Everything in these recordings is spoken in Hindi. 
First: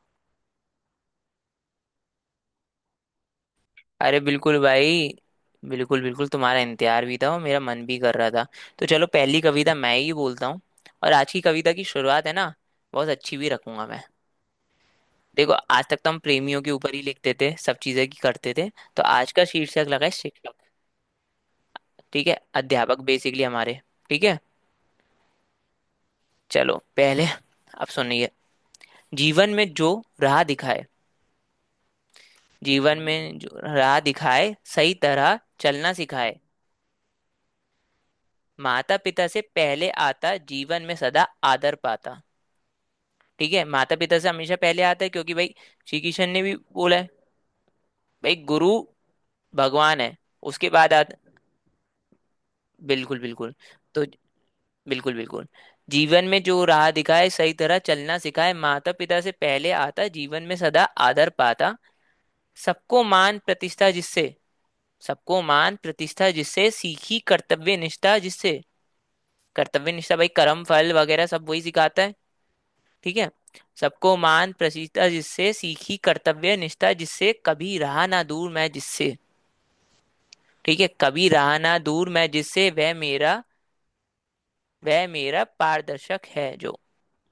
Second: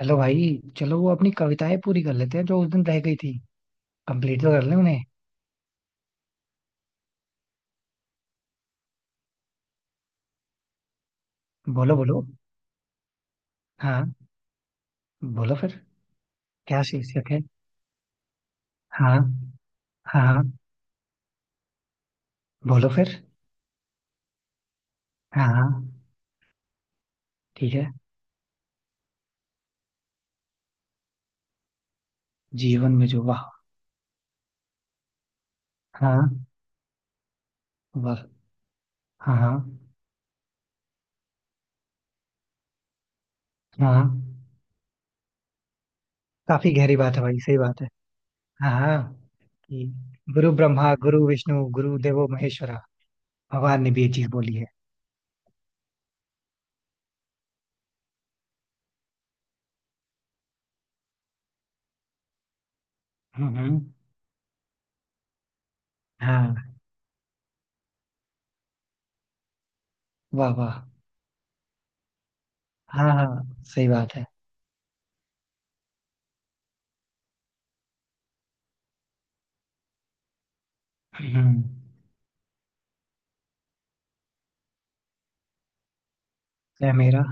हेलो भाई। चलो वो अपनी कविताएं पूरी कर लेते हैं जो उस दिन रह गई थी। अरे कंप्लीट तो बिल्कुल कर लें उन्हें। भाई। बिल्कुल बिल्कुल, तुम्हारा इंतजार भी था और मेरा मन भी कर रहा था। तो चलो पहली कविता मैं ही बोलता हूँ। और आज की कविता की बोलो बोलो। शुरुआत है ना, बहुत अच्छी भी रखूंगा मैं। हाँ। देखो बोलो फिर। आज तक तो हम प्रेमियों के क्या ऊपर ही शीर्षक लिखते है? थे, सब चीजें की करते थे। तो हाँ। आज का शीर्षक लगा है हाँ हाँ, शिक्षक। ठीक है, बोलो अध्यापक फिर। बेसिकली हमारे। ठीक है, हाँ हाँ, चलो पहले ठीक अब है। सुनिए। जीवन में जो राह दिखाए, जीवन जीवन में जो, में वाह। जो राह दिखाए सही तरह चलना सिखाए, हाँ, वाह। माता पिता से हाँ पहले आता, जीवन में सदा आदर पाता। ठीक है, हाँ माता पिता से हाँ। हमेशा पहले आता है क्योंकि भाई श्री कृष्ण ने भी काफी बोला गहरी है। बात है भाई, सही बात है। भाई गुरु हाँ हाँ। कि भगवान है, गुरु उसके बाद ब्रह्मा गुरु आता। विष्णु गुरु देवो महेश्वरा। बिल्कुल बिल्कुल। भगवान ने भी तो ये चीज बोली है। बिल्कुल बिल्कुल। जीवन में जो राह दिखाए सही तरह चलना सिखाए, माता पिता से पहले आता, जीवन में सदा आदर पाता। सबको मान हम्म हम्म, प्रतिष्ठा जिससे, सबको मान प्रतिष्ठा हाँ। जिससे, सीखी कर्तव्य निष्ठा जिससे। कर्तव्य निष्ठा भाई, वाह कर्म वाह। फल वगैरह सब वही सिखाता है। हाँ ठीक हाँ। है। सही बात सबको है। मान प्रसीता जिससे, सीखी कर्तव्य निष्ठा जिससे, कभी रहा ना दूर मैं जिससे। ठीक है, कभी रहा हम्म। ना दूर मैं जिससे, वह मेरा, वह मेरा पारदर्शक है जो। क्या मेरा,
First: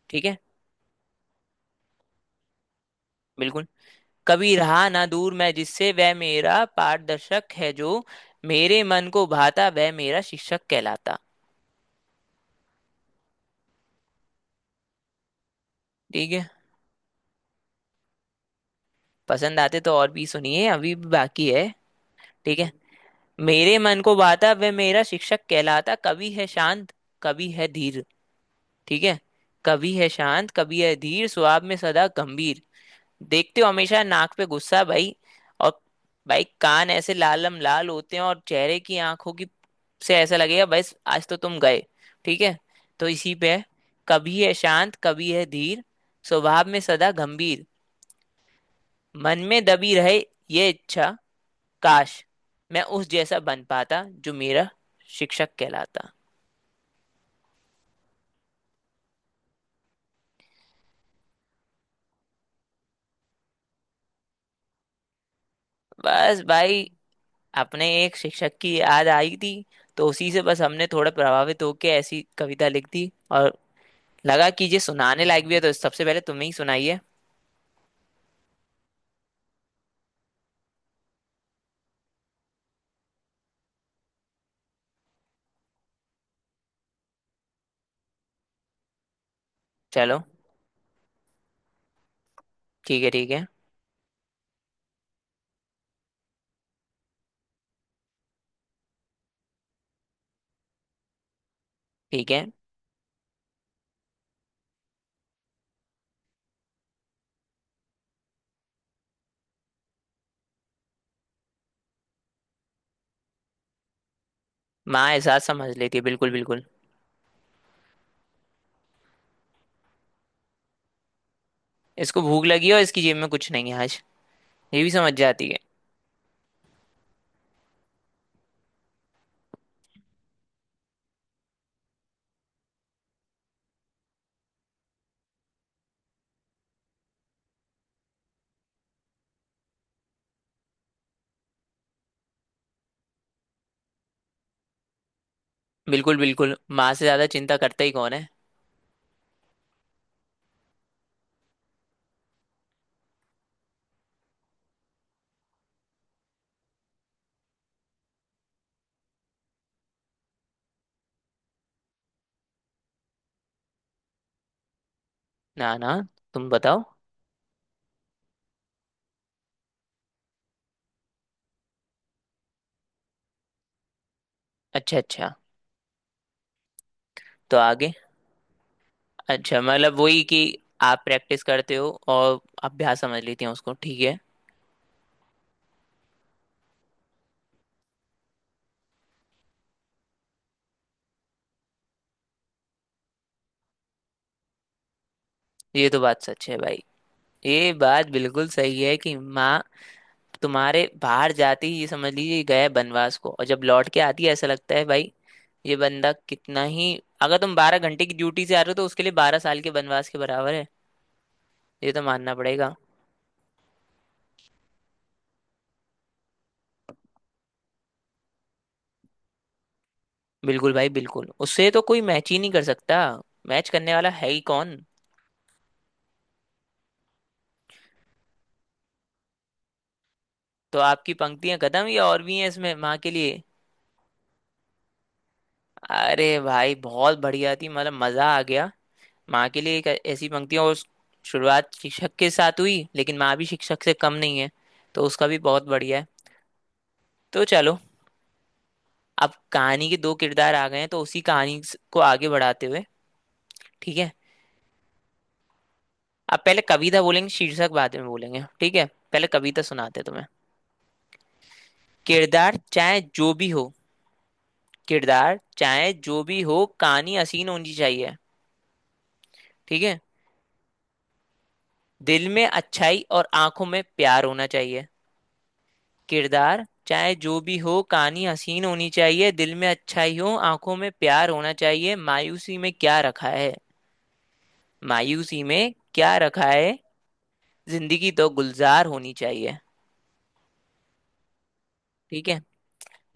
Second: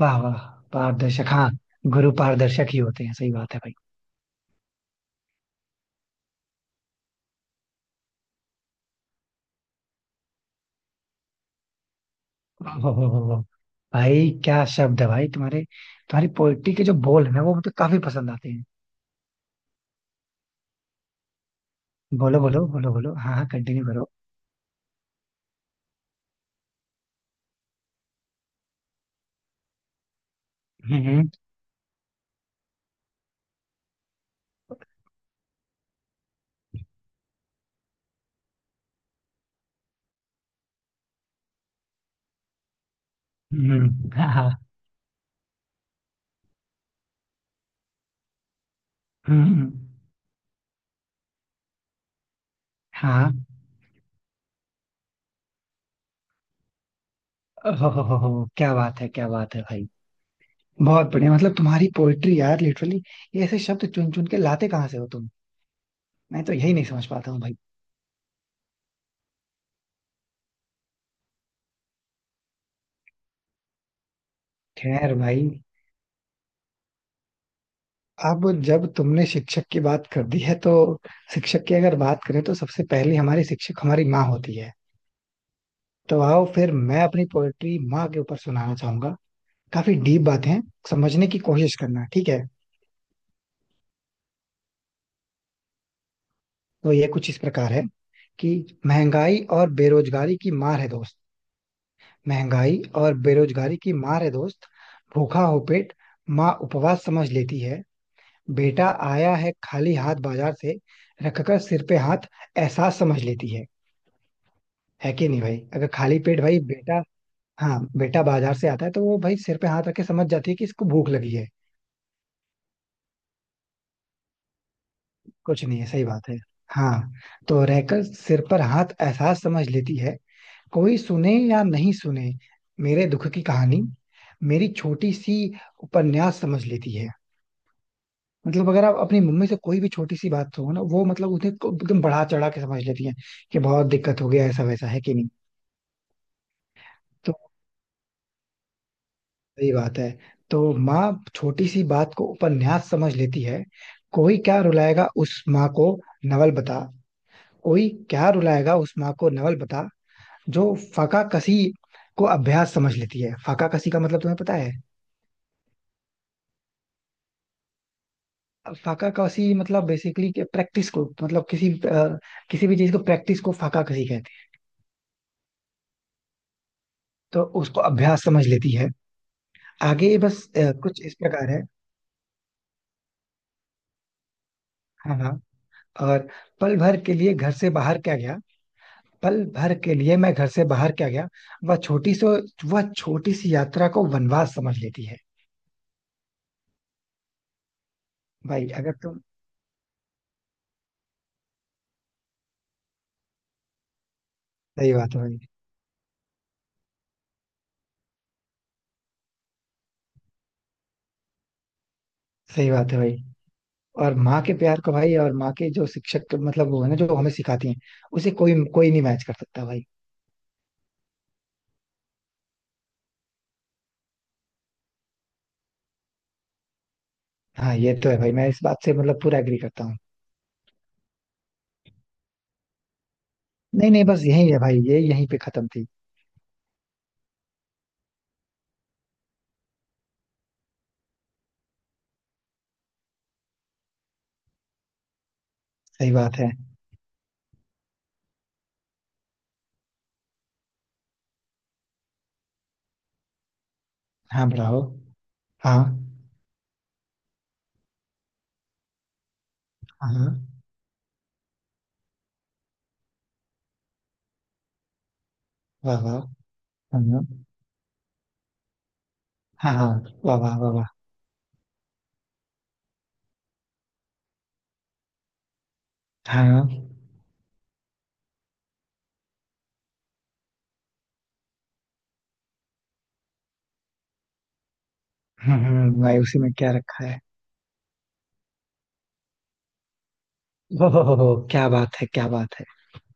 वाह ठीक है। वाह। पारदर्शक, हाँ। गुरु पारदर्शक ही होते हैं, सही बात है बिल्कुल। भाई। कभी रहा ना दूर मैं जिससे, वह मेरा पारदर्शक है जो मेरे मन को भाता, वह मेरा शिक्षक कहलाता। वाह, वाह, वाह, वाह, वाह। भाई क्या शब्द है भाई तुम्हारे। तुम्हारी ठीक है, पोइट्री के जो बोल है ना, वो मुझे काफी पसंद आते हैं। पसंद आते तो और भी सुनिए, अभी भी बाकी है। बोलो ठीक बोलो है। बोलो बोलो, हाँ हाँ, मेरे कंटिन्यू मन करो। को भाता वह मेरा शिक्षक कहलाता, कभी है शांत कभी है धीर। ठीक है। कभी है शांत कभी है हम्म धीर, हम्म स्वभाव में सदा गंभीर। देखते हो, हमेशा नाक पे गुस्सा भाई। और भाई कान ऐसे लालम लाल होते हैं और चेहरे की आंखों की से ऐसा लगेगा बस आज तो तुम गए। ठीक है, तो इसी पे है। हाँ कभी हाँ। है शांत कभी है धीर, स्वभाव में सदा गंभीर, मन हम्म, में हम्म, दबी रहे ये इच्छा, काश मैं उस हाँ। जैसा बन पाता जो मेरा शिक्षक कहलाता। हो, क्या बात है भाई। बहुत बढ़िया, मतलब तुम्हारी पोइट्री यार लिटरली ऐसे शब्द चुन चुन के लाते कहाँ से हो तुम। बस मैं तो यही भाई, नहीं समझ पाता हूँ भाई। अपने एक शिक्षक की याद आई थी, तो उसी से बस हमने थोड़ा प्रभावित होकर ऐसी कविता लिख दी। और लगा कि ये खैर सुनाने भाई, लायक भी है तो सबसे पहले तुम ही सुनाइए। अब जब तुमने शिक्षक की बात कर दी है तो शिक्षक की अगर बात करें तो सबसे पहले हमारी शिक्षक हमारी माँ होती है। तो आओ फिर मैं अपनी पोएट्री माँ के ऊपर सुनाना चाहूंगा। काफी चलो। डीप बातें हैं, समझने की कोशिश करना, ठीक है। ठीक है ठीक है। तो ये कुछ इस प्रकार है कि महंगाई और बेरोजगारी की मार है दोस्त। ठीक है, महंगाई और बेरोजगारी की मार है दोस्त। भूखा हो पेट, माँ उपवास समझ लेती है। बेटा आया है खाली हाथ बाजार से, रखकर सिर पे हाथ एहसास समझ लेती है। माँ है कि नहीं एहसास भाई? समझ अगर लेती है, खाली बिल्कुल पेट भाई बिल्कुल। बेटा, हाँ बेटा बाजार से आता है तो वो भाई सिर पे हाथ रख के समझ जाती है कि इसको भूख लगी है। इसको भूख लगी है और इसकी जेब में कुछ नहीं है आज, ये भी समझ जाती है। कुछ नहीं है, सही बात है। हाँ। तो रहकर सिर पर हाथ एहसास समझ लेती है। कोई सुने या नहीं सुने मेरे दुख की कहानी, मेरी छोटी सी उपन्यास समझ लेती है। मतलब अगर आप अपनी मम्मी से कोई भी छोटी सी बात हो ना, वो मतलब एकदम बढ़ा चढ़ा के समझ लेती है कि बहुत दिक्कत हो गया, ऐसा वैसा, है कि नहीं। बिल्कुल बिल्कुल, माँ से ज्यादा तो चिंता करता ही कौन है। सही बात है। तो माँ छोटी सी बात को उपन्यास समझ लेती है। कोई क्या रुलाएगा उस माँ को नवल बता। कोई क्या रुलाएगा उस माँ को नवल बता, जो फाका कसी को अभ्यास समझ लेती है। फाका कसी का मतलब तुम्हें पता है? ना ना, तुम बताओ। फाका कसी मतलब बेसिकली प्रैक्टिस को, मतलब किसी भी चीज को, प्रैक्टिस को फाका कसी कहते हैं। अच्छा अच्छा। तो तो उसको आगे? अभ्यास समझ लेती है। अच्छा मतलब आगे वही कि बस आप कुछ इस प्रैक्टिस प्रकार है। करते हो और अभ्यास समझ लेती हैं उसको। ठीक है। हाँ हाँ। और पल भर के लिए घर से बाहर क्या गया, पल भर के लिए मैं घर से बाहर क्या गया, वह छोटी सो वह छोटी सी यात्रा को वनवास समझ लेती है। ये तो बात सच है भाई, ये बात बिल्कुल भाई सही अगर है कि तुम, माँ, तुम्हारे बाहर जाती ही ये समझ लीजिए गए बनवास को, और जब लौट के आती है ऐसा लगता है सही भाई बात है भाई। ये बंदा कितना ही। अगर तुम बारह घंटे की ड्यूटी से आ रहे हो तो उसके लिए बारह साल के बनवास के बराबर है। ये तो मानना सही पड़ेगा। बात है भाई। और माँ के प्यार को भाई, और माँ के जो शिक्षक, मतलब वो है ना जो हमें सिखाती हैं, उसे कोई कोई नहीं मैच कर सकता भाई। बिल्कुल भाई बिल्कुल, उससे तो कोई मैच ही नहीं कर सकता, मैच करने वाला है ही कौन। हाँ ये तो है भाई, मैं इस बात से मतलब पूरा एग्री करता हूँ। तो आपकी पंक्तियां खत्म या और भी हैं इसमें माँ के लिए? नहीं नहीं, बस यही है भाई, ये यहीं पे खत्म थी। अरे भाई बहुत बढ़िया थी, मतलब मजा आ गया। माँ के लिए एक ऐसी पंक्तियाँ और, शुरुआत शिक्षक के साथ हुई लेकिन माँ भी शिक्षक से कम नहीं है, तो उसका भी बहुत बढ़िया है। सही बात है। तो चलो, अब कहानी के दो किरदार आ गए हैं तो उसी कहानी को आगे बढ़ाते हुए, ठीक है, हाँ बढ़ाओ। हाँ अब पहले कविता बोलेंगे शीर्षक बाद में बोलेंगे, ठीक है, पहले कविता सुनाते हैं तुम्हें। हाँ, किरदार चाहे जो भी हो, किरदार चाहे वाह वाह। जो भी हो कहानी हाँ हसीन होनी चाहिए। हाँ ठीक हाँ, है। वाह वाह वाह वाह। दिल में अच्छाई और आंखों में प्यार होना चाहिए। किरदार हाँ। चाहे जो भी हो कहानी हसीन होनी चाहिए, दिल में अच्छाई हो आंखों में प्यार होना चाहिए, मायूसी में क्या रखा है, मायूसी में क्या भाई उसी रखा में क्या है, रखा है। जिंदगी तो गुलजार होनी चाहिए। ओहो क्या बात है क्या ठीक है। बात है।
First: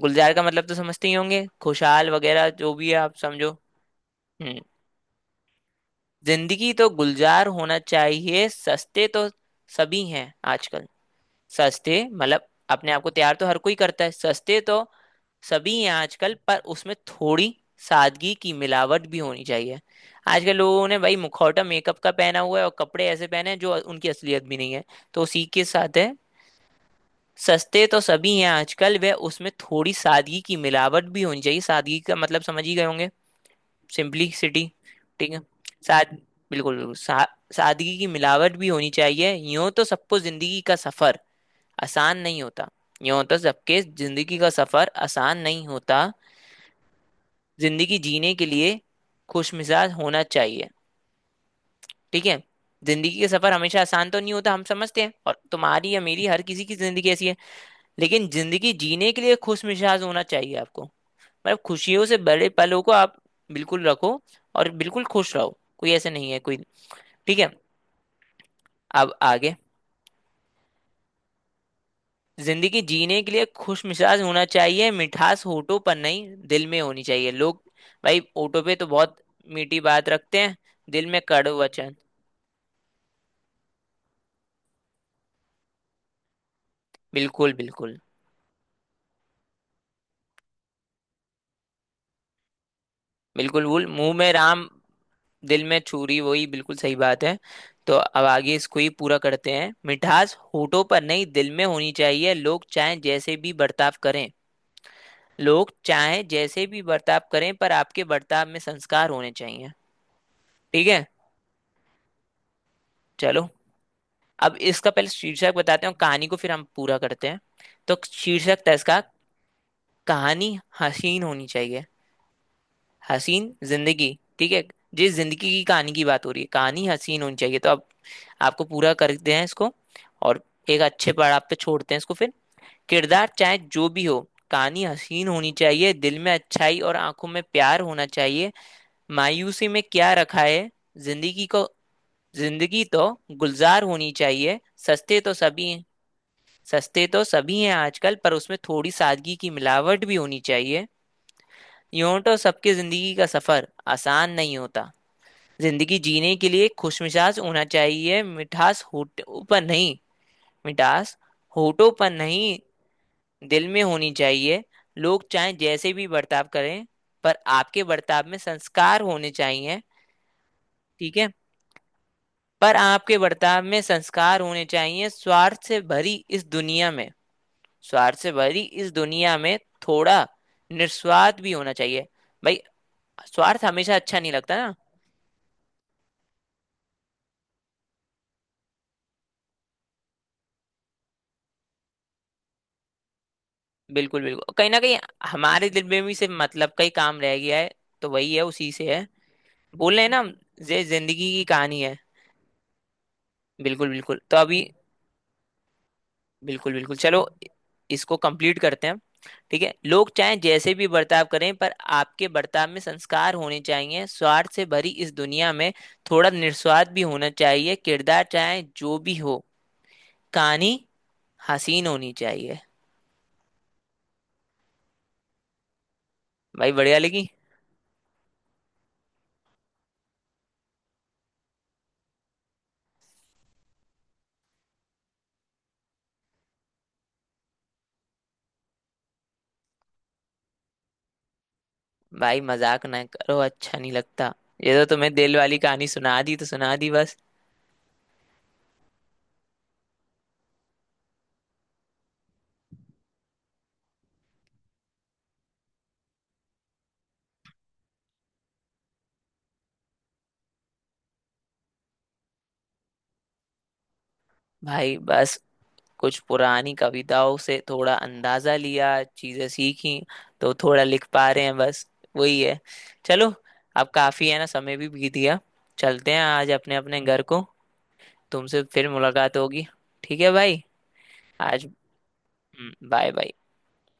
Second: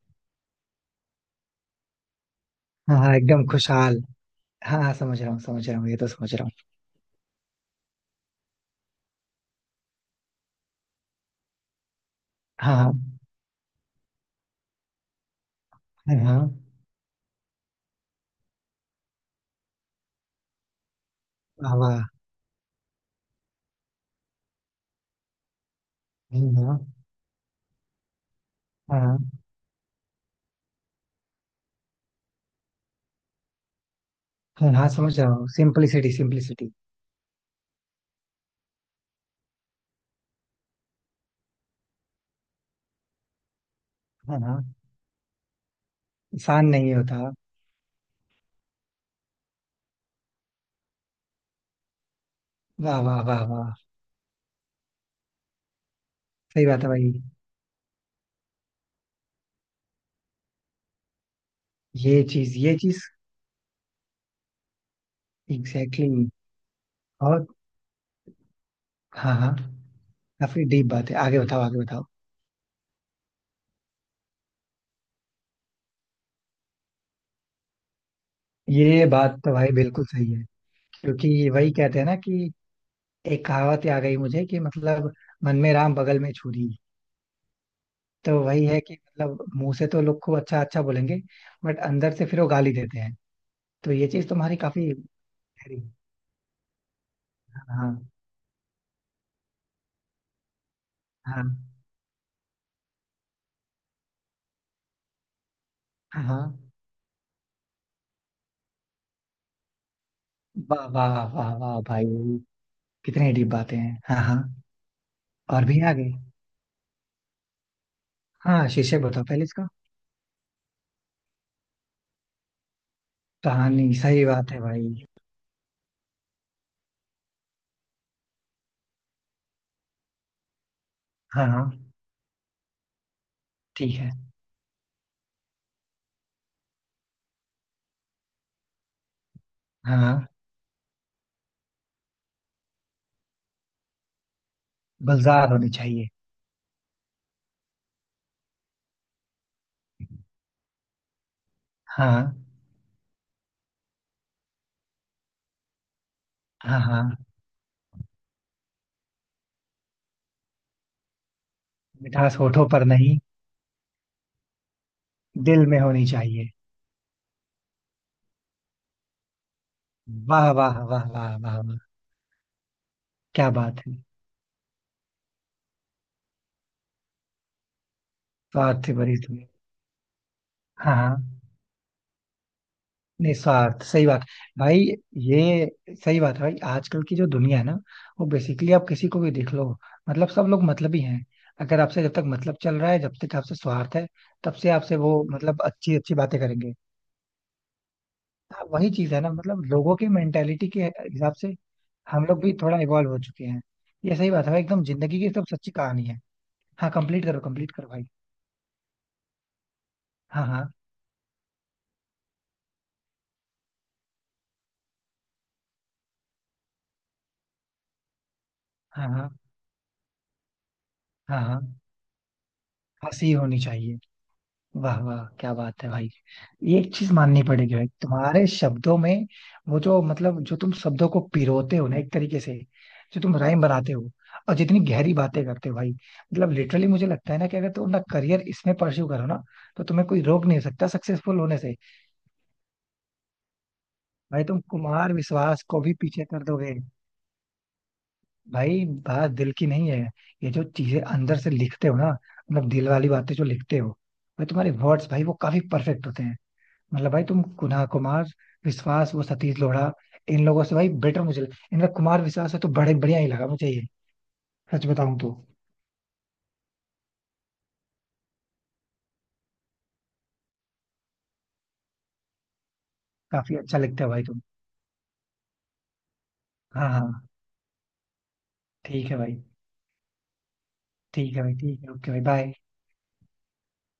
गुलजार का मतलब तो समझते ही होंगे, खुशहाल वगैरह जो भी है हाँ हाँ, आप एकदम समझो। खुशहाल। हम्म। हाँ हाँ, समझ रहा हूँ समझ रहा हूँ, ये तो समझ रहा हूँ। जिंदगी तो गुलजार होना चाहिए, सस्ते तो सभी हैं आजकल। सस्ते मतलब हाँ अपने आप हाँ। को तैयार तो हर कोई करता है। सस्ते तो सभी हैं हाँ आजकल, पर हाँ। उसमें थोड़ी सादगी की मिलावट भी होनी चाहिए। आजकल लोगों ने भाई मुखौटा वाह वाह। मेकअप का पहना हुआ है, और कपड़े ऐसे पहने हैं जो उनकी असलियत भी नहीं है। तो उसी के साथ है। हम्म, हम्म, सस्ते तो सभी हैं आजकल, हाँ वे हाँ। उसमें थोड़ी सादगी की मिलावट भी होनी चाहिए। सादगी का मतलब समझ ही गए होंगे, सिंपलिसिटी। हाँ हाँ, समझ रहा ठीक है। हूँ सिंपलिसिटी साद सिंपलिसिटी। बिल्कुल बिल्कुल, सादगी की मिलावट भी होनी चाहिए। यूं तो सबको जिंदगी का सफर आसान नहीं होता, ये होता सबके जिंदगी हाँ का हाँ। सफर आसान नहीं होता, आसान नहीं होता। जिंदगी जीने के लिए खुश मिजाज होना चाहिए। ठीक है। वाह जिंदगी वाह का वाह सफर वाह। हमेशा आसान तो नहीं होता, हम समझते हैं, और तुम्हारी या मेरी हर किसी सही की बात है जिंदगी भाई। ऐसी है। लेकिन जिंदगी जीने के लिए खुश मिजाज होना चाहिए आपको, मतलब खुशियों से ये बड़े चीज ये पलों को चीज, आप बिल्कुल रखो और बिल्कुल खुश रहो, कोई एग्जैक्टली ऐसे नहीं exactly। है कोई। ठीक और, है, अब हाँ आगे। हाँ। काफी डीप बात है, आगे बताओ आगे बताओ। जिंदगी जीने के लिए खुश मिजाज होना चाहिए, मिठास होठों पर नहीं दिल में होनी चाहिए। लोग भाई होठों पे तो ये बहुत बात तो भाई मीठी बिल्कुल बात सही रखते है। हैं, दिल में क्योंकि कड़वा वही वचन। कहते हैं ना कि, एक कहावत आ गई मुझे कि मतलब, मन में राम बगल में छुरी। बिल्कुल बिल्कुल। तो वही है कि मतलब मुंह से तो लोग खूब अच्छा अच्छा बोलेंगे, बट अंदर से फिर वो गाली देते हैं। बिल्कुल भूल, तो ये मुंह चीज में तुम्हारी राम काफी दिल में गहरी। छुरी, वही बिल्कुल सही बात है। तो हाँ। अब आगे इसको ही पूरा करते हैं। मिठास होठों पर नहीं हाँ दिल में होनी चाहिए, लोग चाहे जैसे भी बर्ताव करें, लोग चाहे हाँ, हाँ जैसे भी बर्ताव करें पर आपके बर्ताव में संस्कार होने चाहिए। ठीक वाह है। वाह वाह वाह भाई। कितनी चलो, डीप बातें हैं, हाँ हाँ। अब इसका पहले शीर्षक और भी बताते हैं और आगे। कहानी को फिर हम पूरा करते हैं। तो शीर्षक हाँ था शीर्षक इसका, बताओ पहले इसका। कहानी हसीन होनी चाहिए, हसीन कहानी, जिंदगी। सही बात ठीक है है, भाई। जिस जिंदगी की कहानी की बात हो रही है, कहानी हसीन होनी चाहिए। तो अब आपको पूरा करते हैं इसको, और एक अच्छे पड़ाव हाँ पे हाँ। छोड़ते हैं इसको फिर। किरदार चाहे जो ठीक भी है। हो कहानी हसीन होनी चाहिए, दिल में अच्छाई और आंखों में प्यार होना चाहिए, मायूसी में क्या हाँ, रखा है, जिंदगी को, जिंदगी तो गुलजार होनी चाहिए, सस्ते तो गुलजार सभी होनी चाहिए। सस्ते तो सभी हैं आजकल, पर उसमें थोड़ी सादगी की मिलावट भी होनी चाहिए, यूं हाँ तो सबकी जिंदगी का सफर आसान नहीं होता, जिंदगी जीने के लिए हाँ। हाँ, खुशमिजाज होना चाहिए, मिठास होठों पर मिठास नहीं होठों पर नहीं, दिल में होनी चाहिए, लोग चाहे दिल में जैसे होनी भी बर्ताव चाहिए। करें पर आपके बर्ताव में संस्कार होने चाहिए। वाह वाह वाह ठीक है। वाह वाह वाह, पर आपके क्या बर्ताव बात में है। संस्कार होने चाहिए, इस दुनिया में स्वार्थ से भरी स्वाद इस से भरी दुनिया तुम्हें। में थोड़ा हाँ हाँ। निस्वार्थ भी होना चाहिए भाई, स्वार्थ निस्वार्थ, हमेशा सही अच्छा बात। नहीं लगता ना। भाई ये सही बात है भाई, आजकल की जो दुनिया है ना, वो बेसिकली आप किसी को भी देख लो, मतलब सब लोग मतलबी हैं। अगर आपसे जब तक मतलब चल रहा है, जब तक आपसे स्वार्थ है, बिल्कुल तब बिल्कुल, कहीं से ना कहीं आपसे वो मतलब हमारे दिल अच्छी में भी अच्छी सिर्फ बातें मतलब करेंगे। का ही काम रह गया है, तो वही है हाँ उसी वही से है। चीज है ना, मतलब बोल लोगों रहे की हैं ना हम, मेंटेलिटी के ये जिंदगी हिसाब की से कहानी है। हम लोग भी थोड़ा इवॉल्व हो चुके हैं। बिल्कुल ये बिल्कुल, सही तो बात है भाई, अभी एकदम जिंदगी की एकदम सच्ची कहानी है। बिल्कुल हाँ, बिल्कुल, चलो कंप्लीट करो भाई। इसको कंप्लीट करते हैं। ठीक है, लोग चाहे हाँ हाँ। जैसे भी बर्ताव करें पर आपके बर्ताव में संस्कार होने चाहिए, स्वार्थ से भरी इस दुनिया में थोड़ा निस्वार्थ भी होना चाहिए, किरदार चाहे जो हाँ भी हाँ। हो कहानी हाँ हाँ हाँ, हसीन होनी चाहिए। हंसी होनी चाहिए। वाह वाह, क्या बात है भाई। भाई ये एक बढ़िया चीज लगी। माननी पड़ेगी भाई, तुम्हारे शब्दों में, वो जो मतलब जो तुम शब्दों को पिरोते हो ना एक तरीके से, जो तुम राइम बनाते हो, और जितनी गहरी बातें करते हो भाई, मतलब लिटरली मुझे लगता है ना कि अगर तुम अपना करियर इसमें परस्यू करो ना, तो तुम्हें कोई रोक नहीं सकता सक्सेसफुल होने से। भाई मजाक ना करो, अच्छा नहीं लगता। भाई तुम ये तो तुम्हें कुमार दिल वाली विश्वास को कहानी भी सुना पीछे दी कर तो सुना दोगे। दी बस। भाई बात दिल की नहीं है, ये जो चीजें अंदर से लिखते हो ना, मतलब दिल वाली बातें जो लिखते हो, भाई तुम्हारे वर्ड्स भाई वो काफी परफेक्ट होते हैं। मतलब भाई तुम कुना कुमार विश्वास, वो सतीश लोढ़ा, इन लोगों से भाई बेटर, मुझे लगा इनका कुमार विश्वास है तो बड़े बढ़िया ही लगा मुझे ये, सच भाई बताऊं तो। बस कुछ पुरानी कविताओं से थोड़ा अंदाजा लिया, चीजें सीखी, तो थोड़ा लिख पा रहे हैं बस, वही है। चलो, काफी अच्छा अब लगता है भाई काफी है तुम। ना, समय भी बीत गया, चलते हैं आज अपने हाँ अपने घर हाँ, को, तुमसे फिर ठीक है मुलाकात भाई, होगी। ठीक है भाई। ठीक है भाई, आज, ठीक है ओके भाई बाय। Bye bye.